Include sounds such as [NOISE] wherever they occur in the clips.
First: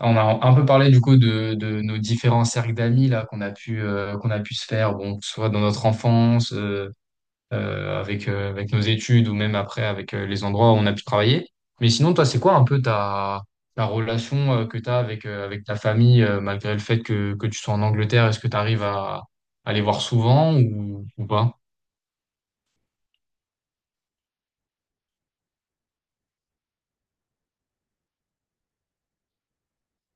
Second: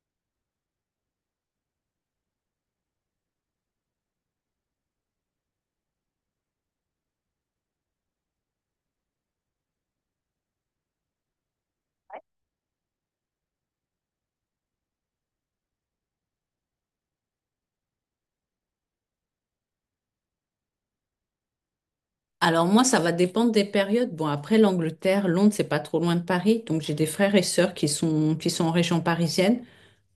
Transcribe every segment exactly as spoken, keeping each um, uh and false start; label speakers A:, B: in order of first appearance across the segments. A: On a un peu parlé du coup de, de nos différents cercles d'amis là qu'on a pu euh, qu'on a pu se faire, bon, que ce soit dans notre enfance, euh, euh, avec euh, avec nos études ou même après avec euh, les endroits où on a pu travailler. Mais sinon, toi, c'est quoi un peu ta ta relation euh, que tu as avec euh, avec ta famille euh, malgré le fait que que tu sois en Angleterre, est-ce que tu arrives à, à les voir souvent ou ou pas?
B: Alors moi, ça va dépendre des périodes. Bon, après l'Angleterre, Londres, c'est pas trop loin de Paris. Donc j'ai des frères et sœurs qui sont, qui sont en région parisienne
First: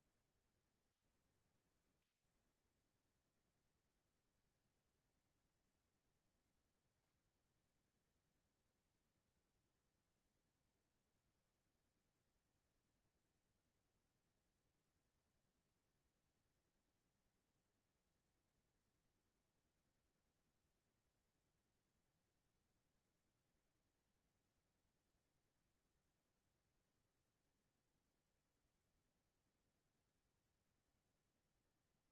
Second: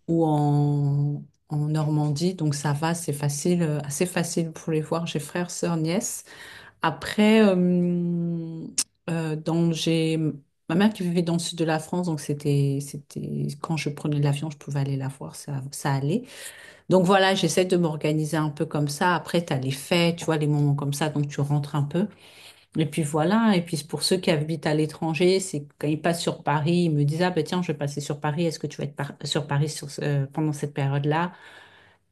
B: ou en, en Normandie. Donc ça va, c'est facile, euh, assez facile pour les voir. J'ai frères, sœurs, nièces. Après, euh, euh, dans, j'ai ma mère qui vivait dans le sud de la France. Donc c'était, c'était quand je prenais l'avion, je pouvais aller la voir. Ça, ça allait. Donc voilà, j'essaie de m'organiser un peu comme ça. Après, tu as les fêtes, tu vois, les moments comme ça. Donc tu rentres un peu. Et puis voilà, et puis pour ceux qui habitent à l'étranger, c'est quand ils passent sur Paris, ils me disent, ah ben tiens, je vais passer sur Paris, est-ce que tu vas être par- sur Paris sur ce- euh, pendant cette période-là?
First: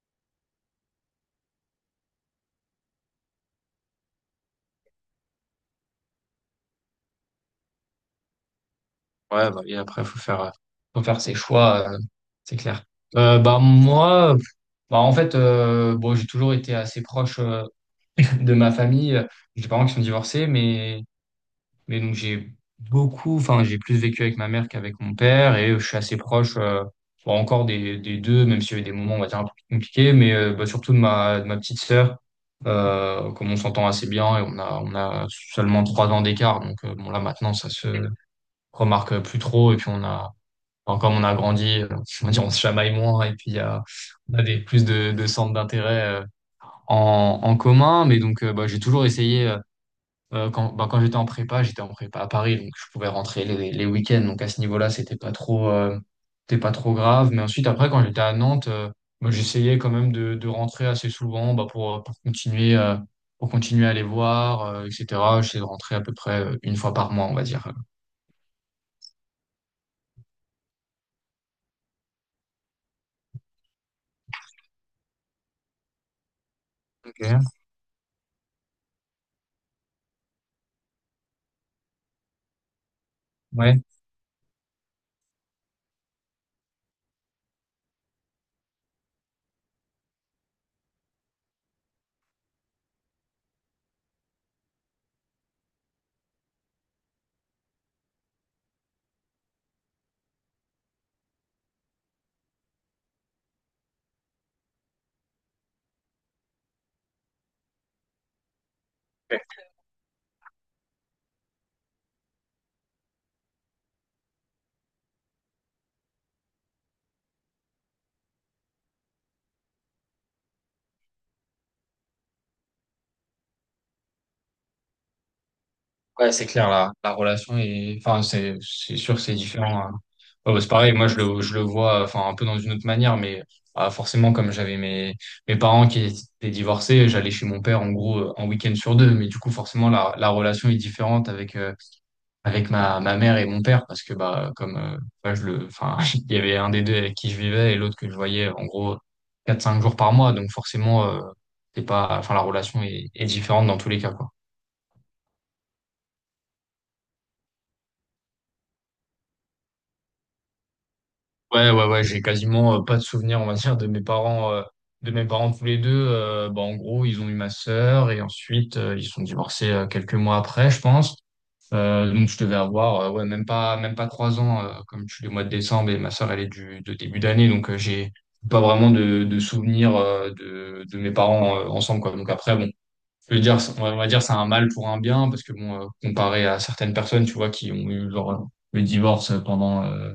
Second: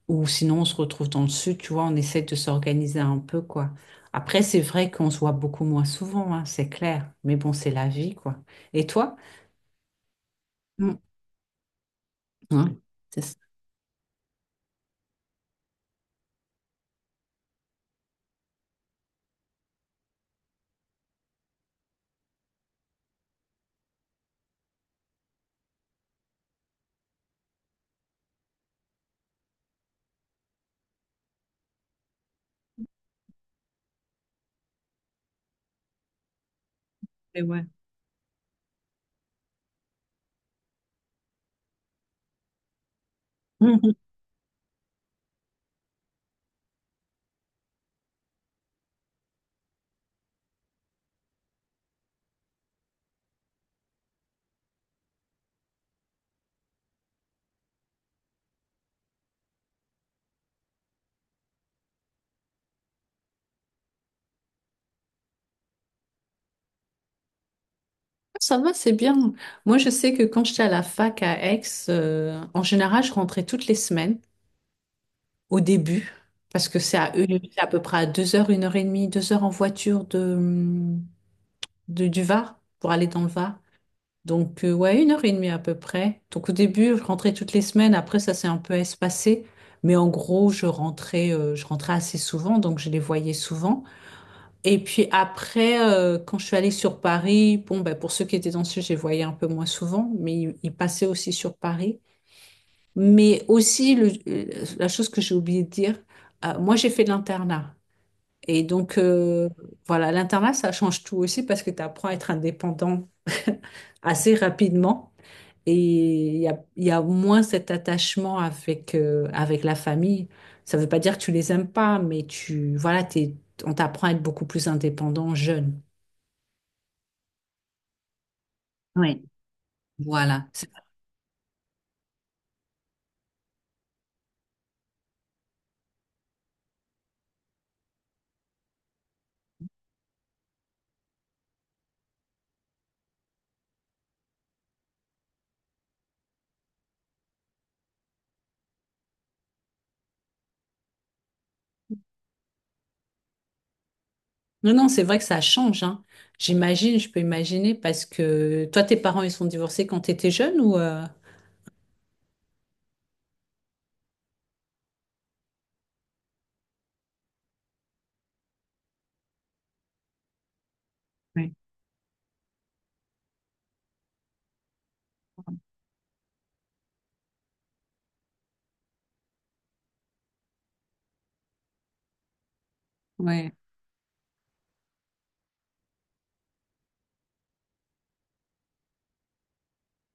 B: Ou sinon, on se retrouve dans le sud, tu vois, on essaie de s'organiser un peu, quoi. Après, c'est vrai qu'on se voit beaucoup moins souvent, hein, c'est clair, mais bon, c'est la vie, quoi. Et toi?
A: Ouais, bah, et après faut faire euh,
B: Mm.
A: faut faire ses choix, euh, c'est
B: Hein,
A: clair.
B: c'est ça.
A: Euh, bah moi, bah en fait, euh, bon, j'ai toujours été assez proche de ma famille. euh, J'ai des parents qui sont divorcés, mais, mais donc j'ai beaucoup, enfin, j'ai plus vécu avec ma mère qu'avec mon père et je suis assez proche, euh, bon, encore des, des deux, même s'il y a eu des moments, on va dire, un peu plus compliqués, mais euh, bah, surtout de ma de ma petite sœur, euh, comme on s'entend assez bien et on a, on a seulement trois ans d'écart. Donc, euh, bon, là,
B: Mais
A: maintenant,
B: ouais.
A: ça se remarque plus trop et puis on a, enfin, comme on a grandi, euh, on va dire, on se chamaille moins et puis il y a,
B: Mhm.
A: on a des, plus de, de centres d'intérêt euh, en, en commun, mais donc euh, bah, j'ai toujours essayé euh, euh, quand bah, quand j'étais en prépa, j'étais en prépa à Paris, donc je pouvais rentrer les, les week-ends. Donc à ce niveau-là, c'était pas trop, euh, c'était pas trop grave. Mais ensuite, après, quand j'étais à Nantes, euh, bah, j'essayais quand même de, de rentrer assez souvent bah, pour, pour continuer, euh, pour continuer à les voir, euh, et cetera. J'essayais de rentrer à peu près euh, une fois par mois, on va dire.
B: Ça va, c'est bien. Moi, je sais que quand j'étais à la fac à Aix, euh, en général, je rentrais toutes les semaines au début, parce que c'est à, une-
A: Ok.
B: c'est à peu près à deux heures, une heure et demie, deux heures en voiture de, de- du Var pour aller dans le Var.
A: Ouais.
B: Donc, euh, ouais, une heure et demie à peu près. Donc, au début, je rentrais toutes les semaines. Après, ça s'est un peu espacé. Mais en gros, je rentrais, euh, je rentrais assez souvent, donc je les voyais souvent. Et puis après, euh, quand je suis allée sur Paris, bon, ben, pour ceux qui étaient dans le sud, je les voyais un peu moins souvent, mais ils ils passaient aussi sur Paris. Mais aussi, le- euh, la chose que j'ai oublié de dire, euh, moi j'ai fait de l'internat. Et donc, euh, voilà, l'internat, ça change tout aussi parce que tu apprends à être indépendant [LAUGHS] assez rapidement. Et il y a, il y a moins cet attachement avec, euh, avec la famille. Ça ne veut pas dire que tu les aimes pas, mais tu, voilà, t'es- on t'apprend à être beaucoup plus indépendant jeune.
A: Ouais, c'est clair, la, la relation est, enfin, c'est, c'est sûr,
B: Oui.
A: c'est différent, hein.
B: Voilà.
A: Ouais, bah, c'est pareil, moi, je le, je le vois, enfin, un peu dans une autre manière, mais ah, forcément, comme j'avais mes, mes parents qui étaient divorcés, j'allais chez mon père, en gros, euh, un week-end sur deux, mais du coup, forcément, la, la relation est différente avec, euh, avec ma ma mère et mon père, parce que, bah, comme, euh, bah, je le, enfin, [LAUGHS] il y avait un des deux avec qui je vivais et l'autre que je voyais, en gros, quatre cinq jours par mois, donc forcément, euh, c'est pas, enfin, la relation est, est différente dans tous les cas, quoi.
B: Non, non, c'est vrai que ça change, hein. J'imagine, je peux imaginer, parce que toi, tes parents, ils sont divorcés quand tu étais jeune ou... euh,
A: Ouais, ouais, ouais, j'ai quasiment euh, pas de souvenirs, on va dire, de mes parents, euh, de mes parents tous les deux. Euh, bah, en gros, ils ont eu ma sœur et ensuite euh, ils sont divorcés euh, quelques mois après, je pense.
B: Ouais.
A: Euh, donc je devais avoir, euh, ouais, même pas, même pas trois ans, euh, comme je suis du mois de décembre et ma sœur elle est du de début d'année, donc euh, j'ai pas vraiment de, de souvenirs euh, de, de mes parents euh, ensemble, quoi. Donc après, bon, je veux
B: Ouais.
A: dire, on va on va dire c'est un mal pour un bien parce que bon, euh, comparé à certaines personnes, tu vois, qui ont eu leur le divorce pendant euh,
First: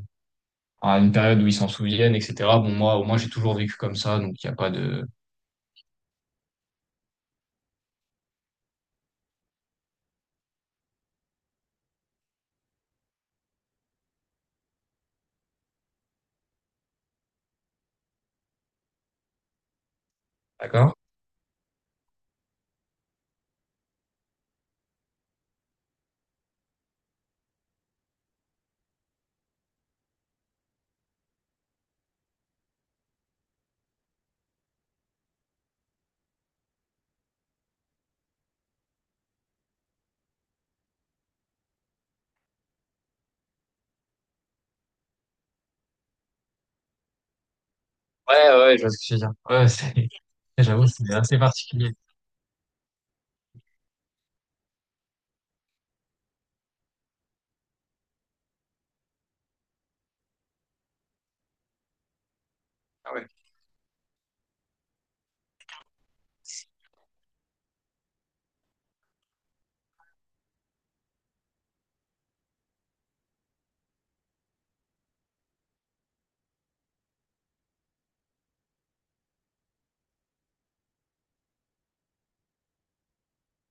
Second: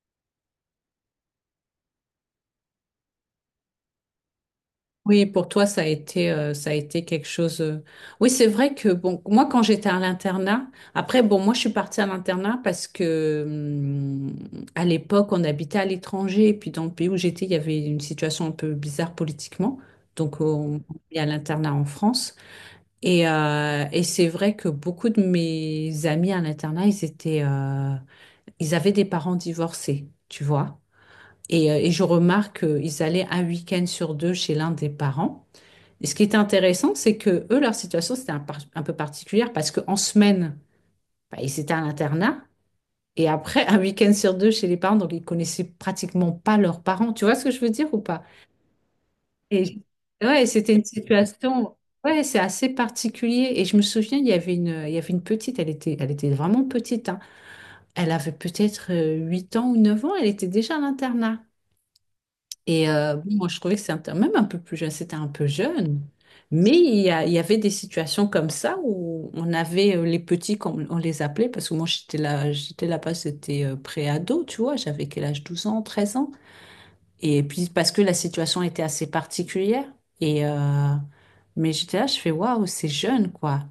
A: à une période où ils s'en souviennent, et cetera. Bon, moi, au moins, j'ai toujours vécu comme ça, donc il n'y a pas de.
B: Oui, pour toi, ça a été, euh, ça a été quelque chose. euh, Oui, c'est vrai que bon, moi, quand j'étais à l'internat, après, bon, moi, je suis partie à l'internat parce que hum, à l'époque, on habitait à l'étranger, et puis dans le pays où j'étais, il y avait une situation un peu bizarre politiquement, donc on
A: D'accord?
B: on est à l'internat en France. Et, euh, et c'est vrai que beaucoup de mes amis à l'internat, ils étaient, euh, ils avaient des parents divorcés, tu vois. Et, euh, et je remarque qu'ils allaient un week-end sur deux chez l'un des parents. Et ce qui est intéressant, c'est que eux, leur situation, c'était un, par- un peu particulière parce qu'en semaine, bah, ils étaient à l'internat. Et après, un week-end sur deux chez les parents, donc ils connaissaient pratiquement pas leurs parents. Tu vois ce que je veux dire ou pas?
A: Ouais, ouais, je vois ce que tu veux dire.
B: Et
A: Ouais,
B: j-
A: c'est. [LAUGHS]
B: ouais, c'était une
A: J'avoue, c'est assez
B: situation,
A: particulier.
B: ouais, c'est assez particulier. Et je me souviens, il y avait une, il y avait une petite, elle était, elle était vraiment petite, hein. Elle avait peut-être euh, huit ans ou neuf ans, elle était déjà à l'internat. Et
A: Ah
B: euh, bon,
A: ouais.
B: moi, je trouvais que c'était un- même un peu plus jeune, c'était un peu jeune. Mais il y a- il y avait des situations comme ça où on avait euh, les petits, comme on les appelait, parce que moi, j'étais là, j'étais là-bas, c'était euh, pré-ado, tu vois, j'avais quel âge, douze ans, treize ans. Et puis parce que la situation était assez particulière. Et euh, mais j'étais là, je fais waouh, c'est jeune quoi.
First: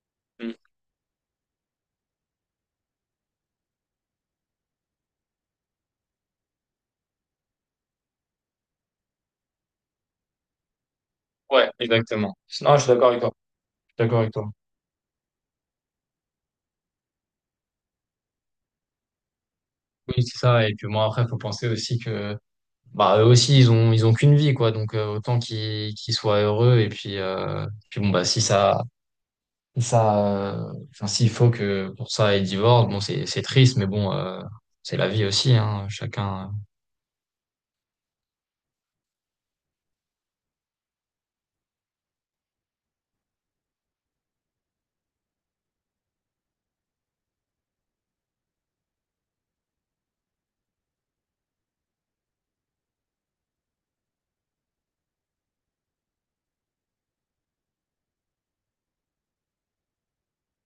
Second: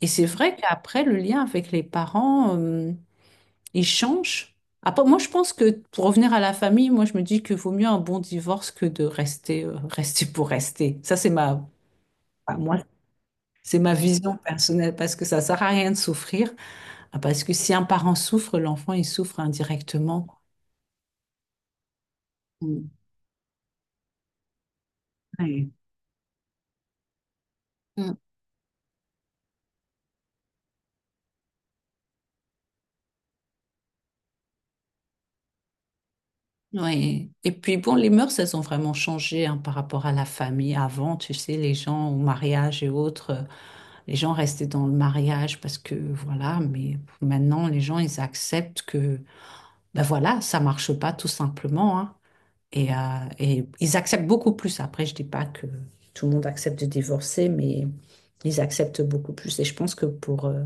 B: Et c'est
A: Mm.
B: vrai qu'après le lien avec les parents, euh, il change. Après, moi je pense que pour revenir à la famille, moi je me dis que vaut mieux un bon divorce que de rester euh, [LAUGHS] rester pour rester. Ça c'est ma
A: Ouais, exactement.
B: enfin,
A: Non,
B: moi
A: je suis d'accord avec toi.
B: c'est
A: Je
B: ma
A: suis d'accord avec
B: vision
A: toi.
B: personnelle parce que ça sert à rien de souffrir. Ah, parce que si un parent souffre, l'enfant il souffre
A: Oui,
B: indirectement.
A: c'est ça. Et puis moi, après, faut penser aussi que,
B: Mm.
A: bah, eux aussi, ils ont, ils ont qu'une vie, quoi. Donc, euh, autant
B: Ouais.
A: qu'ils qu'ils soient heureux. Et puis, euh, puis bon, bah, si ça, si ça, euh, enfin, s'il faut que pour ça, ils divorcent, bon, c'est, c'est triste, mais bon, euh, c'est la vie aussi, hein. Chacun.
B: Oui. Et puis bon, les mœurs, elles ont vraiment changé hein, par rapport à la famille. Avant, tu sais, les gens au mariage et autres, euh, les gens restaient dans le mariage parce que voilà, mais maintenant, les gens, ils acceptent que, ben voilà, ça marche pas tout simplement, hein. Et, euh, et ils acceptent beaucoup plus. Après, je dis pas que tout le monde accepte de divorcer, mais ils acceptent beaucoup plus. Et je pense que pour, euh,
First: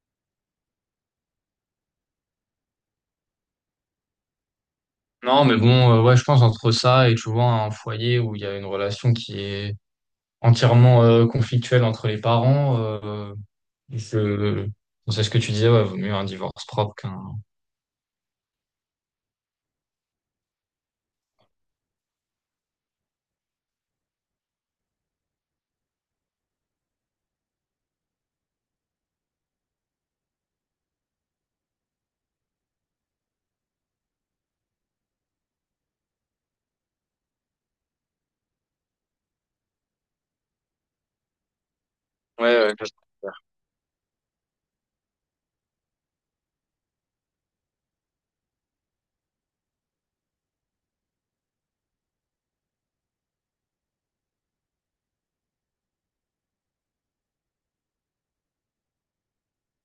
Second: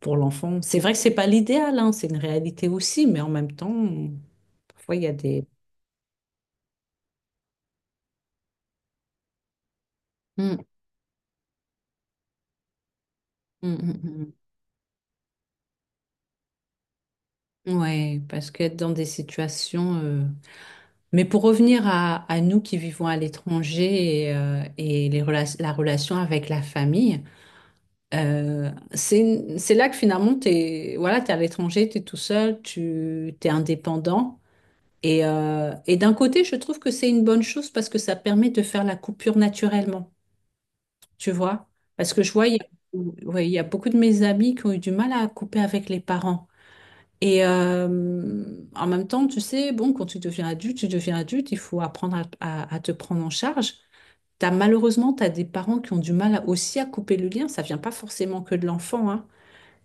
B: pour l'enfant, c'est vrai que c'est pas l'idéal, hein, c'est une réalité aussi, mais en même temps, parfois, il y a
A: Non,
B: des...
A: mais bon, euh, ouais, je pense entre ça et tu vois un foyer où il y a une relation qui est
B: Hmm.
A: entièrement euh, conflictuelle entre les parents, euh,
B: Mm, mm,
A: je, c'est ce que tu disais, ouais, vaut mieux un divorce propre qu'un.
B: mm. Ouais, parce qu'être dans des situations. euh, Mais pour revenir à, à nous qui vivons à l'étranger et, euh, et les rela- la relation avec la famille, euh, c'est, c'est là que finalement, t'es, voilà, t'es à l'étranger, t'es tout seul, tu, t'es indépendant. Et, euh, et d'un côté, je trouve que c'est une bonne chose parce que ça permet de faire la coupure naturellement, tu vois? Parce que je vois, il
A: Ouais,
B: y a,
A: ouais, je préfère.
B: ouais, il y a beaucoup de mes amis qui ont eu du mal à couper avec les parents. Et euh, En même temps, tu sais, bon, quand tu deviens adulte, tu deviens adulte, il faut apprendre à, à- à te prendre en charge. T'as, malheureusement, tu as des parents qui ont du mal à- aussi à couper le lien. Ça vient pas forcément que de l'enfant, hein.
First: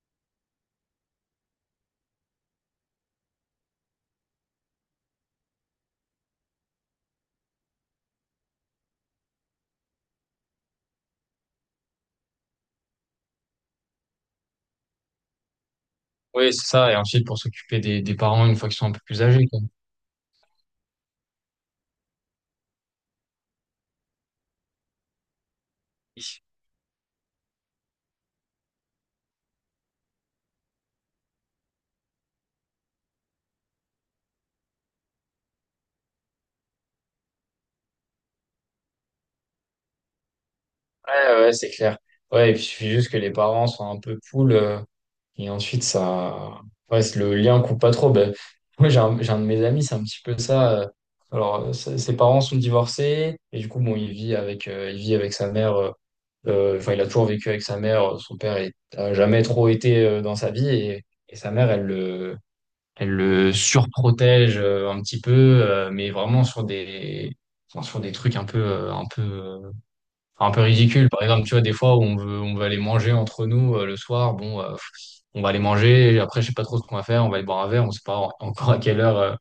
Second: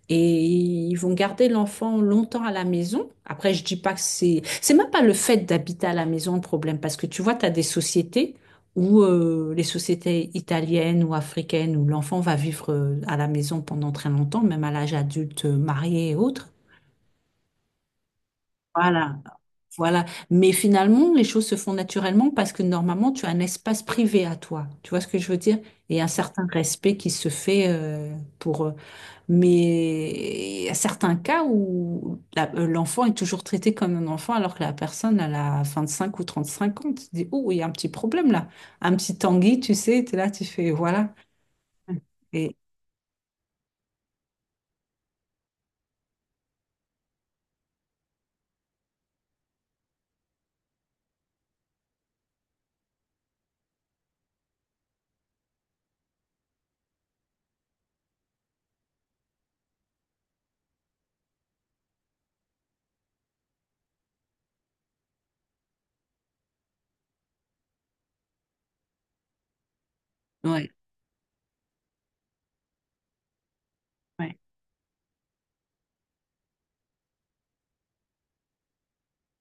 B: Et ils vont garder l'enfant longtemps à la maison. Après, je dis pas que c'est... C'est même pas le fait d'habiter à la maison le problème, parce que tu vois, tu as des sociétés où euh, les sociétés italiennes ou africaines, où l'enfant va vivre euh, à la maison pendant très longtemps, même à l'âge adulte, euh, marié et autres.
A: Oui, c'est ça. Et ensuite pour s'occuper des, des parents une fois qu'ils sont un peu
B: Voilà.
A: plus âgés, quoi.
B: Voilà. Mais finalement, les choses se font naturellement parce que normalement, tu as un espace privé à toi. Tu vois ce que je veux dire? Et un
A: Oui.
B: certain respect qui se fait euh, pour... euh, Mais il y a certains cas où la- euh, l'enfant est toujours traité comme un enfant alors que la personne, elle a cinq ou trente-cinq ans. Tu te dis, oh, il y a un petit problème là. Un petit Tanguy, tu sais, tu es là, tu fais, voilà.
A: Ouais, ouais, c'est clair. Ouais, et
B: Et...
A: puis il suffit juste que les parents soient un peu cool. Et ensuite, ça. Ouais, c'est- le lien coupe pas trop. Ben, moi, j'ai un, j'ai un de mes amis, c'est un petit peu ça. euh, Alors, euh, ses ses parents sont divorcés. Et du coup, bon, il vit avec, euh, il vit avec sa mère. euh, euh, Enfin, il a toujours vécu avec sa mère. Son père est- a jamais trop été euh, dans sa vie. Et, et sa mère, elle le, elle le surprotège euh, un petit peu, euh, mais vraiment sur des. Enfin, sur des trucs un peu euh, un peu euh, enfin, un peu
B: Ouais,
A: ridicules, par exemple tu vois des fois où on veut on veut aller manger entre nous euh, le soir
B: ouais,
A: bon euh, on va aller manger et après, je sais pas trop ce qu'on va faire. On va aller boire un verre. On sait pas en- encore à quelle heure, euh,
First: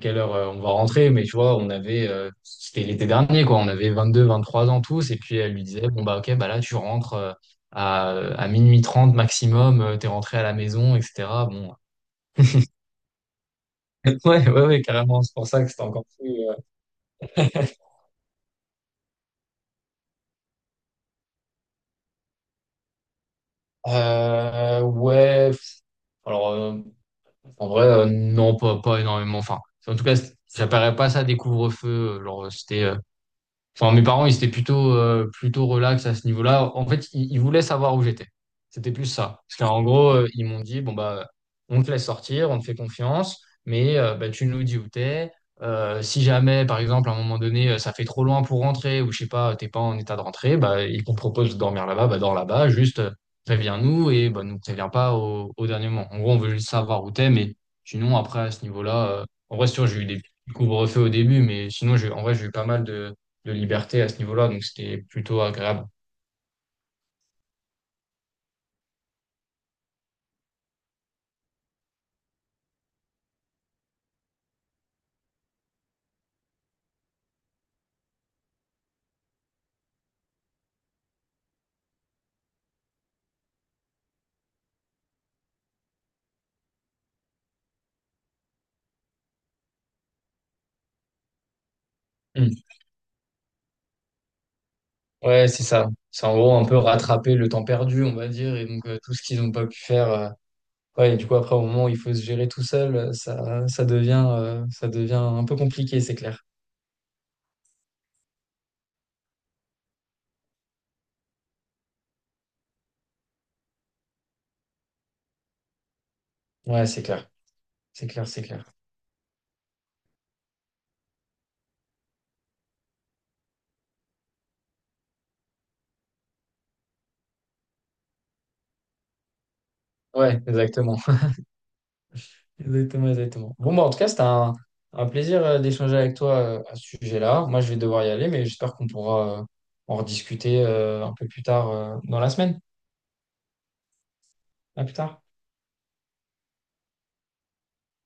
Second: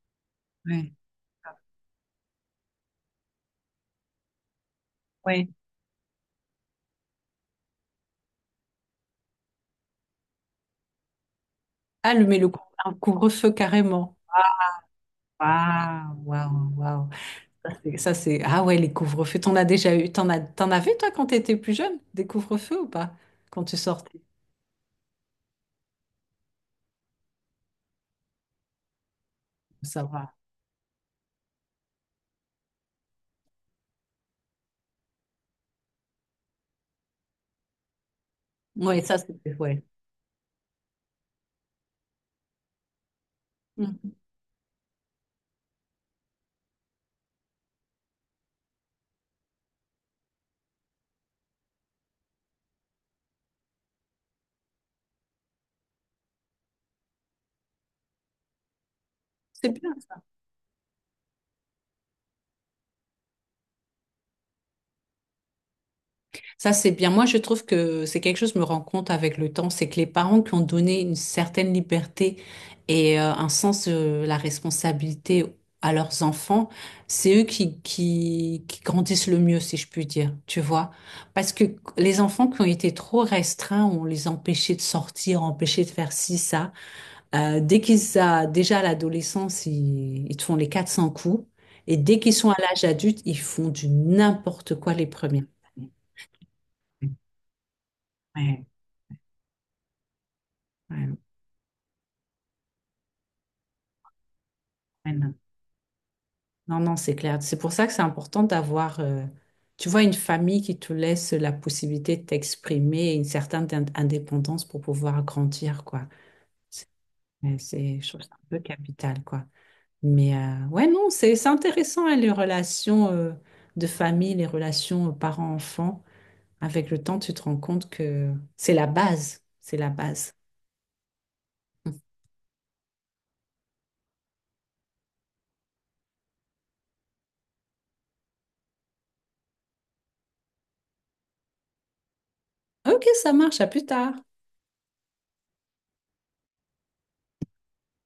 A: quelle heure euh, on va
B: ouais,
A: rentrer. Mais tu vois, on avait, euh, c'était l'été dernier, quoi. On avait vingt-deux vingt-trois ans tous. Et puis,
B: ouais.
A: elle lui disait, bon, bah, ok, bah là, tu rentres euh, à, à minuit trente maximum. euh, T'es rentré à la maison, et cetera. Bon.
B: Ah, le, mais le cou- un couvre-feu carrément.
A: [LAUGHS] Ouais, ouais, ouais, carrément. C'est pour ça que c'était encore
B: Waouh,
A: plus.
B: waouh, waouh.
A: Euh,
B: Ça,
A: [LAUGHS]
B: c'est... ça, c'est- Ah ouais, les couvre-feux. T'en as déjà eu. T'en as... T'en avais, toi, quand t'étais plus jeune, des couvre-feux ou pas? Quand tu sortais,
A: euh, ouais, pff, alors euh, en vrai, euh, non, pas, pas énormément. Enfin, en
B: ça
A: tout cas, c-
B: va.
A: j'appellerais pas ça des couvre-feux. euh, Genre, euh, c'était euh, Enfin, mes parents, ils étaient plutôt, euh, plutôt relax à ce niveau-là. En fait, ils, ils voulaient savoir où j'étais. C'était
B: Ouais,
A: plus
B: ça,
A: ça.
B: c'était...
A: Parce qu'en
B: Ouais.
A: gros, euh, ils m'ont dit, bon, bah, on te laisse sortir, on te fait confiance, mais
B: Mhm.
A: euh, bah, tu nous dis où t'es. Euh, si jamais, par exemple, à un moment donné, euh, ça fait trop loin pour rentrer, ou je sais pas, t'es pas en état de rentrer, bah, ils qu'on propose de dormir là-bas, bah, dors là-bas, juste euh, préviens-nous et bah, nous préviens pas au, au dernier moment. En gros, on veut juste savoir où t'es, mais sinon, après, à ce niveau-là, euh, en vrai,
B: C'est
A: c'est sûr,
B: bien.
A: j'ai eu des petits couvre-feux au début, mais sinon, j'ai- en vrai, j'ai eu pas mal de de liberté à ce niveau-là, donc c'était plutôt agréable.
B: Ça, c'est bien. Moi, je trouve que c'est quelque chose que je me rends compte avec le temps, c'est que les parents qui ont donné une certaine liberté et euh, un sens de la responsabilité à leurs enfants, c'est eux qui, qui, qui grandissent le mieux, si je puis dire, tu vois. Parce que les enfants qui ont été trop restreints, on les empêchait de sortir, empêchait de faire ci, ça. Euh, dès qu'ils a, déjà à l'adolescence, ils, ils te font les quatre cents coups. Et dès qu'ils sont à
A: Mm.
B: l'âge adulte, ils font du n'importe quoi les premières
A: Ouais, c'est ça.
B: années.
A: C'est en gros un peu rattraper le temps perdu, on va dire,
B: Ouais.
A: et donc euh, tout ce qu'ils n'ont pas pu faire. Euh, ouais, et
B: Ouais,
A: du coup, après, au moment où il faut se gérer tout seul, euh, ça, ça devient, euh, ça
B: ouais,
A: devient
B: non,
A: un peu compliqué, c'est clair.
B: non, non, c'est clair. C'est pour ça que c'est important d'avoir, euh, tu vois, une famille qui te laisse la possibilité de t'exprimer et une certaine in- indépendance pour pouvoir grandir, quoi.
A: Ouais, c'est clair.
B: Ouais, c'est,
A: C'est
B: je trouve
A: clair,
B: ça
A: c'est
B: un peu
A: clair.
B: capital, quoi. Mais euh, ouais, non, c'est c'est intéressant, hein, les relations euh, de famille, les relations euh, parents-enfants. Avec le temps, tu te rends compte que c'est la base. C'est la base.
A: Ouais, exactement.
B: Mmh.
A: [LAUGHS] Exactement, exactement. Bon, bah, en tout cas, c'était un, un plaisir euh, d'échanger avec toi euh, à ce sujet-là. Moi, je vais devoir y aller, mais j'espère qu'on pourra euh, en rediscuter euh, un peu plus tard euh, dans la semaine.
B: Ok, ça marche. À plus tard.
A: À plus tard.